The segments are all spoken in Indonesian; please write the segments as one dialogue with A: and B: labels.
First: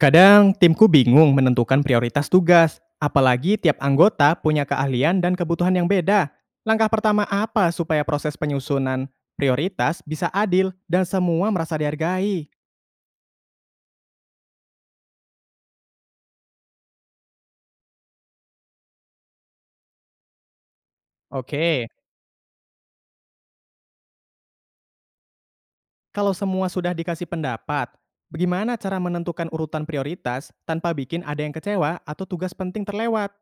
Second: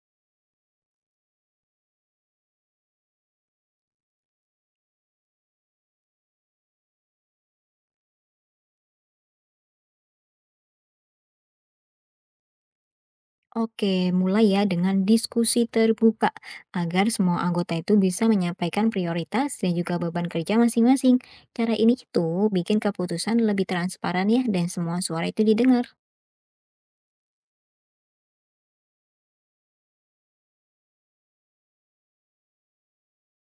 A: Kadang timku bingung menentukan prioritas tugas, apalagi tiap anggota punya keahlian dan kebutuhan yang beda. Langkah pertama apa supaya proses penyusunan prioritas bisa adil dan semua merasa dihargai?
B: Oke, mulai ya dengan diskusi terbuka agar semua anggota itu bisa menyampaikan prioritas dan juga beban kerja masing-masing. Cara
A: Oke,
B: ini itu bikin keputusan lebih transparan ya dan semua suara itu didengar.
A: kalau semua sudah dikasih pendapat, bagaimana cara menentukan urutan prioritas tanpa bikin ada yang kecewa atau tugas penting terlewat?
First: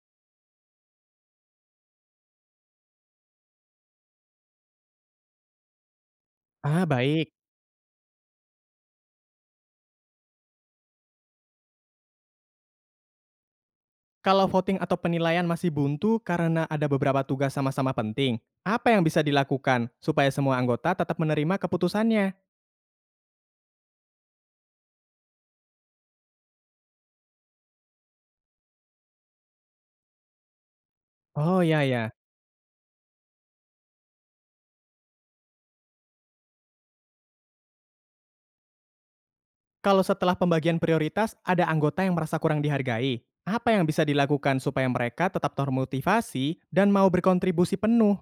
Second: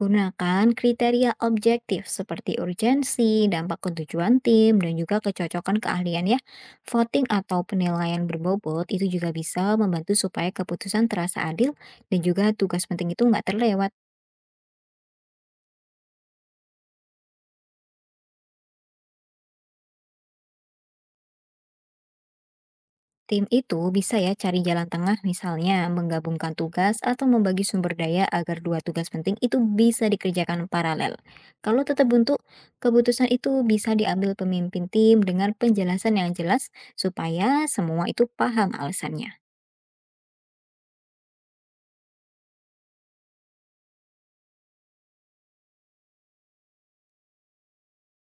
B: Gunakan kriteria objektif seperti urgensi, dampak ke tujuan tim, dan juga kecocokan keahlian ya.
A: Ah,
B: Voting
A: baik.
B: atau penilaian berbobot itu juga bisa membantu supaya keputusan terasa adil dan juga tugas penting itu nggak terlewat.
A: Kalau voting atau penilaian masih buntu karena ada beberapa tugas sama-sama penting, apa yang bisa dilakukan supaya semua anggota tetap menerima keputusannya?
B: Tim itu bisa ya cari jalan tengah misalnya menggabungkan tugas atau membagi sumber daya agar dua tugas penting itu bisa dikerjakan paralel.
A: Oh ya
B: Kalau tetap
A: ya,
B: buntu, keputusan itu bisa diambil pemimpin tim dengan penjelasan yang jelas supaya semua itu paham alasannya.
A: kalau setelah pembagian prioritas ada anggota yang merasa kurang dihargai, apa yang bisa dilakukan supaya mereka tetap termotivasi dan mau berkontribusi penuh?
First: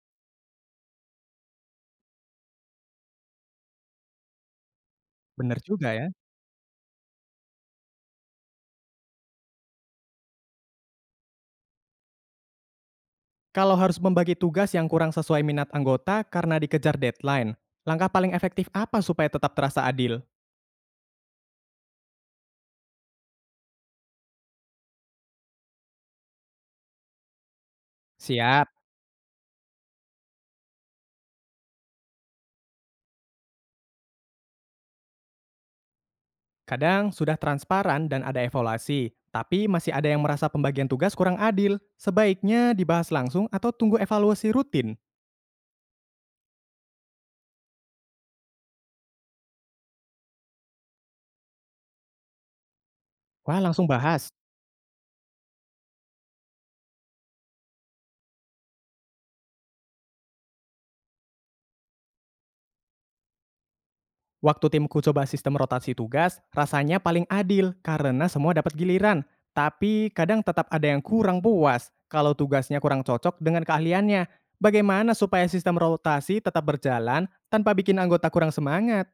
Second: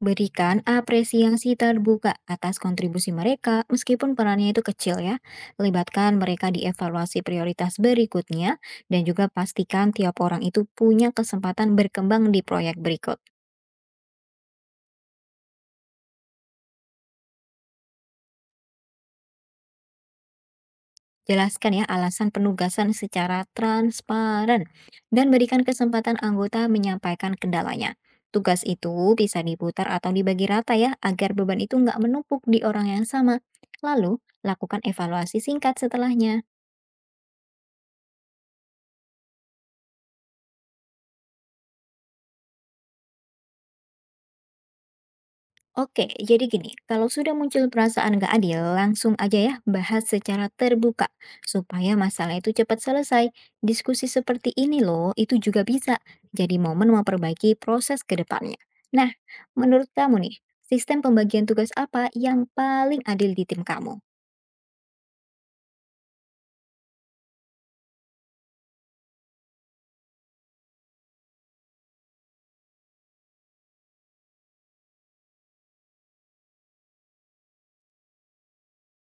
B: Berikan apresiasi terbuka atas kontribusi mereka meskipun perannya itu kecil ya.
A: Bener juga ya.
B: Libatkan mereka di evaluasi prioritas berikutnya dan juga pastikan tiap orang itu punya kesempatan berkembang di proyek berikut.
A: Kalau harus membagi tugas yang kurang sesuai minat anggota karena dikejar deadline, langkah paling efektif apa supaya tetap terasa adil?
B: Jelaskan ya alasan penugasan secara transparan dan berikan kesempatan anggota menyampaikan kendalanya. Tugas
A: Siap.
B: itu bisa diputar atau dibagi rata ya agar beban itu nggak menumpuk di orang yang sama. Lalu, lakukan evaluasi singkat setelahnya.
A: Kadang sudah transparan dan ada evaluasi, tapi masih ada yang merasa pembagian tugas kurang adil. Sebaiknya dibahas langsung atau tunggu evaluasi rutin.
B: Oke, jadi gini, kalau sudah muncul perasaan gak adil, langsung aja ya bahas secara terbuka supaya masalah itu cepat selesai.
A: Wah, langsung
B: Diskusi
A: bahas.
B: seperti ini loh, itu juga bisa jadi momen memperbaiki proses ke depannya. Nah, menurut kamu nih, sistem pembagian tugas apa yang paling adil di tim kamu?
A: Waktu timku coba sistem rotasi tugas, rasanya paling adil karena semua dapat giliran. Tapi kadang tetap ada yang kurang puas kalau tugasnya kurang cocok dengan keahliannya. Bagaimana supaya sistem rotasi tetap berjalan tanpa bikin anggota kurang semangat?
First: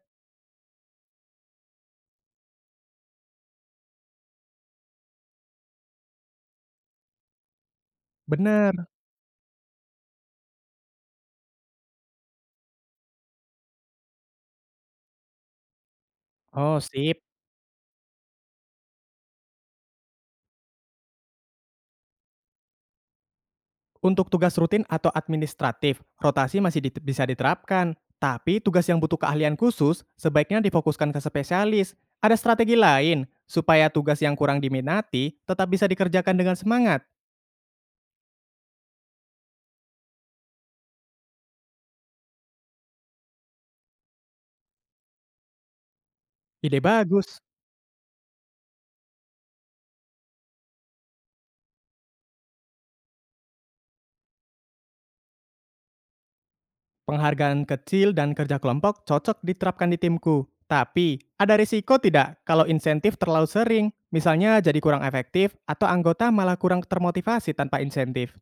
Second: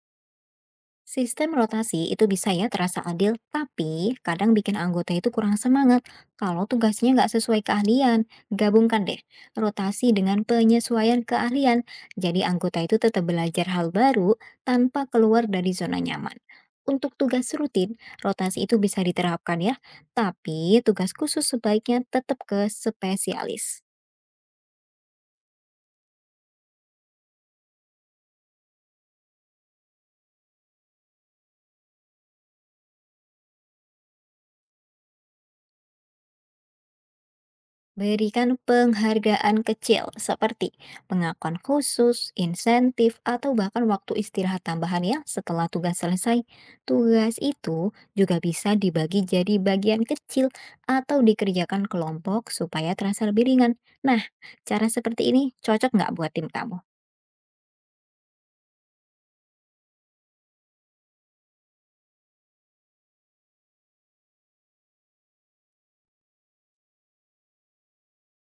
B: Sistem rotasi itu bisa ya terasa adil, tapi kadang bikin anggota itu kurang semangat kalau tugasnya nggak sesuai keahlian.
A: Bener.
B: Gabungkan deh rotasi dengan penyesuaian keahlian, jadi anggota itu tetap belajar hal baru tanpa keluar dari zona nyaman.
A: Oh,
B: Untuk
A: sip.
B: tugas rutin, rotasi itu bisa diterapkan ya, tapi tugas khusus sebaiknya tetap ke spesialis.
A: Untuk tugas rutin atau administratif, rotasi masih bisa diterapkan. Tapi tugas yang butuh keahlian khusus sebaiknya difokuskan ke spesialis. Ada strategi lain supaya tugas yang kurang diminati tetap bisa dikerjakan dengan semangat.
B: Berikan penghargaan kecil seperti pengakuan khusus, insentif, atau bahkan waktu istirahat tambahan ya setelah tugas selesai.
A: Ide bagus.
B: Tugas itu juga bisa dibagi jadi bagian kecil atau dikerjakan kelompok supaya terasa lebih ringan. Nah, cara seperti ini cocok nggak buat tim kamu?
A: Penghargaan kecil dan kerja kelompok cocok diterapkan di timku. Tapi, ada risiko tidak kalau insentif terlalu sering? Misalnya jadi kurang efektif atau anggota malah kurang termotivasi tanpa insentif.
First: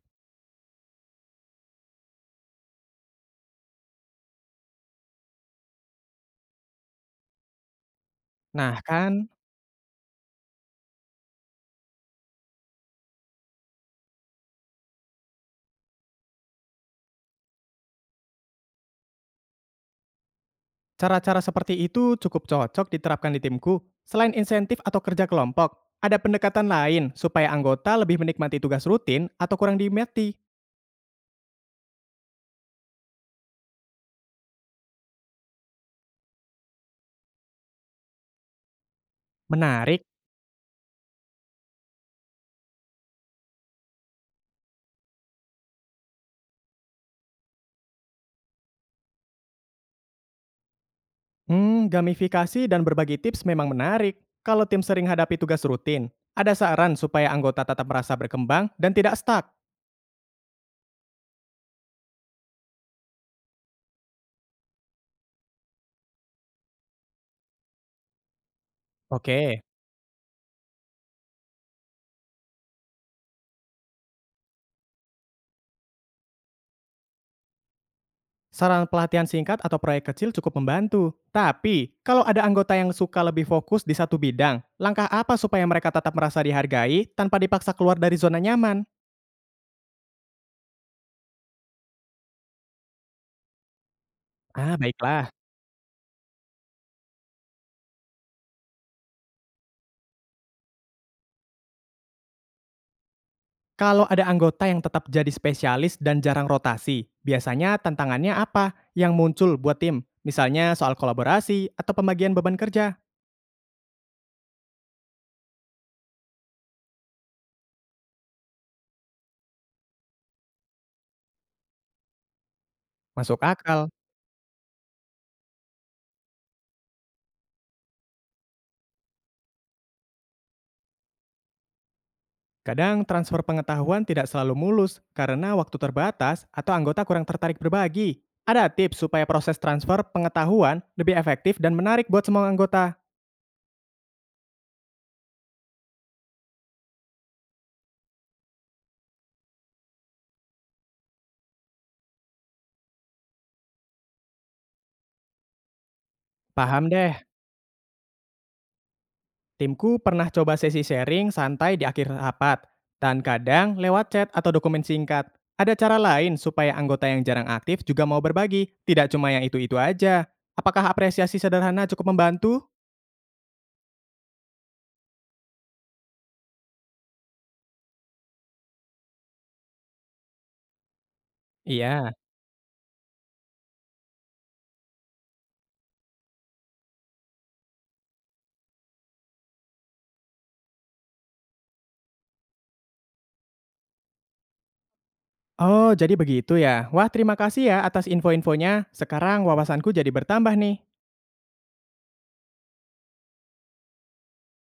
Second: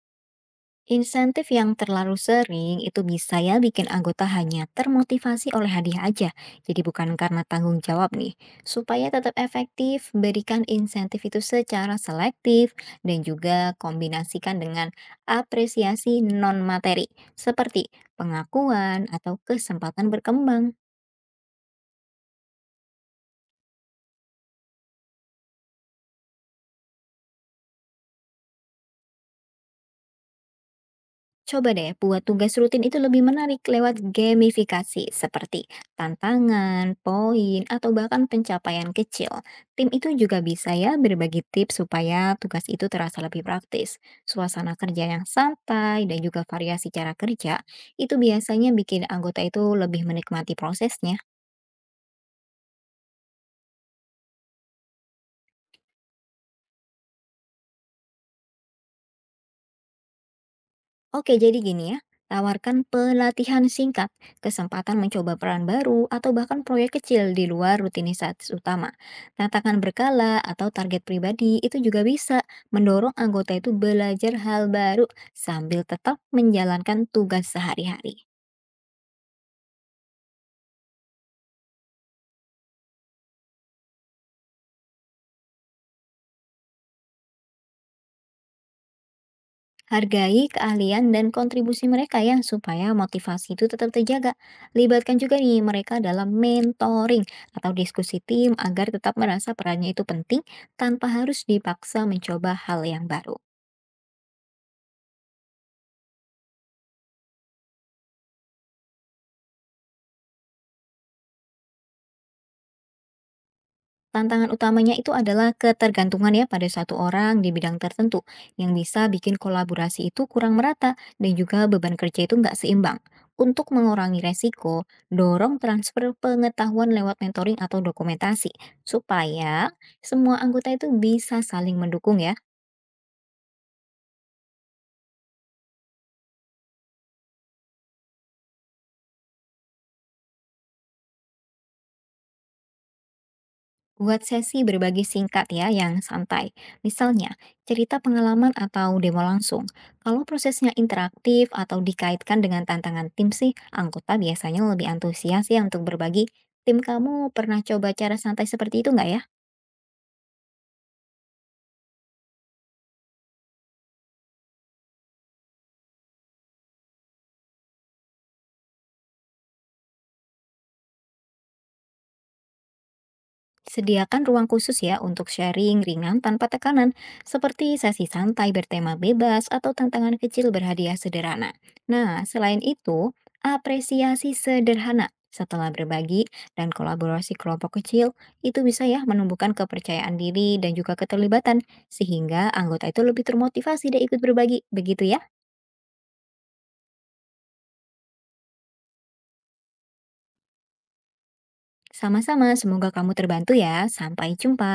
B: Insentif yang terlalu sering itu bisa ya bikin anggota hanya termotivasi oleh hadiah aja, jadi bukan karena tanggung jawab nih.
A: Nah
B: Supaya
A: kan,
B: tetap efektif, berikan insentif itu secara selektif dan juga kombinasikan dengan apresiasi non-materi, seperti pengakuan atau kesempatan berkembang.
A: cara-cara seperti itu cukup cocok diterapkan di timku. Selain insentif atau kerja kelompok, ada pendekatan lain supaya anggota lebih menikmati tugas rutin atau kurang diminati.
B: Coba deh buat tugas rutin itu lebih menarik lewat gamifikasi seperti tantangan, poin, atau bahkan pencapaian kecil. Tim
A: Menarik.
B: itu juga bisa ya berbagi tips supaya tugas itu terasa lebih praktis. Suasana kerja yang santai dan juga variasi cara kerja itu biasanya bikin anggota itu lebih menikmati prosesnya.
A: Hmm, gamifikasi dan berbagi tips memang menarik. Kalau tim sering hadapi tugas rutin, ada saran supaya anggota tetap merasa berkembang dan tidak stuck.
B: Oke, jadi gini ya, tawarkan pelatihan singkat, kesempatan mencoba peran baru, atau bahkan proyek kecil di luar rutinitas utama.
A: Oke,
B: Tantangan berkala atau target pribadi itu juga bisa mendorong anggota itu belajar hal baru sambil tetap menjalankan tugas sehari-hari.
A: saran pelatihan singkat atau proyek kecil cukup membantu. Tapi, kalau ada anggota yang suka lebih fokus di satu bidang, langkah apa supaya mereka tetap merasa dihargai tanpa dipaksa keluar dari zona nyaman?
B: Hargai keahlian dan kontribusi mereka ya, supaya motivasi itu tetap terjaga.
A: Ah,
B: Libatkan
A: baiklah.
B: juga nih mereka dalam mentoring atau diskusi tim agar tetap merasa perannya itu penting tanpa harus dipaksa mencoba hal yang baru.
A: Kalau ada anggota yang tetap jadi spesialis dan jarang rotasi, biasanya tantangannya apa yang muncul buat tim? Misalnya soal kolaborasi atau pembagian beban kerja.
B: Tantangan utamanya itu adalah ketergantungan ya pada satu orang di bidang tertentu yang bisa bikin kolaborasi itu kurang merata dan juga beban kerja itu nggak seimbang.
A: Masuk
B: Untuk
A: akal.
B: mengurangi resiko, dorong transfer pengetahuan lewat mentoring atau dokumentasi supaya semua anggota itu bisa saling mendukung ya.
A: Kadang transfer pengetahuan tidak selalu mulus karena waktu terbatas atau anggota kurang tertarik berbagi. Ada tips supaya proses transfer pengetahuan lebih efektif dan menarik buat semua anggota.
B: Buat sesi berbagi singkat ya yang santai. Misalnya, cerita pengalaman atau demo langsung. Kalau prosesnya interaktif atau dikaitkan dengan tantangan tim sih, anggota biasanya lebih antusias ya untuk berbagi. Tim
A: Paham deh.
B: kamu pernah coba cara santai seperti itu nggak ya?
A: Timku pernah coba sesi sharing santai di akhir rapat, dan kadang lewat chat atau dokumen singkat. Ada cara lain supaya anggota yang jarang aktif juga mau berbagi, tidak cuma yang itu-itu aja. Apakah apresiasi sederhana cukup membantu?
B: Sediakan ruang khusus ya untuk sharing ringan tanpa tekanan, seperti sesi santai bertema bebas atau tantangan kecil berhadiah sederhana.
A: Iya.
B: Nah, selain itu, apresiasi sederhana setelah berbagi dan kolaborasi kelompok kecil itu bisa ya menumbuhkan kepercayaan diri dan juga keterlibatan sehingga anggota itu lebih termotivasi dan ikut berbagi. Begitu ya.
A: Oh, jadi begitu ya. Wah, terima kasih ya atas info-infonya. Sekarang wawasanku jadi bertambah nih.
B: Sama-sama, semoga kamu terbantu ya. Sampai jumpa.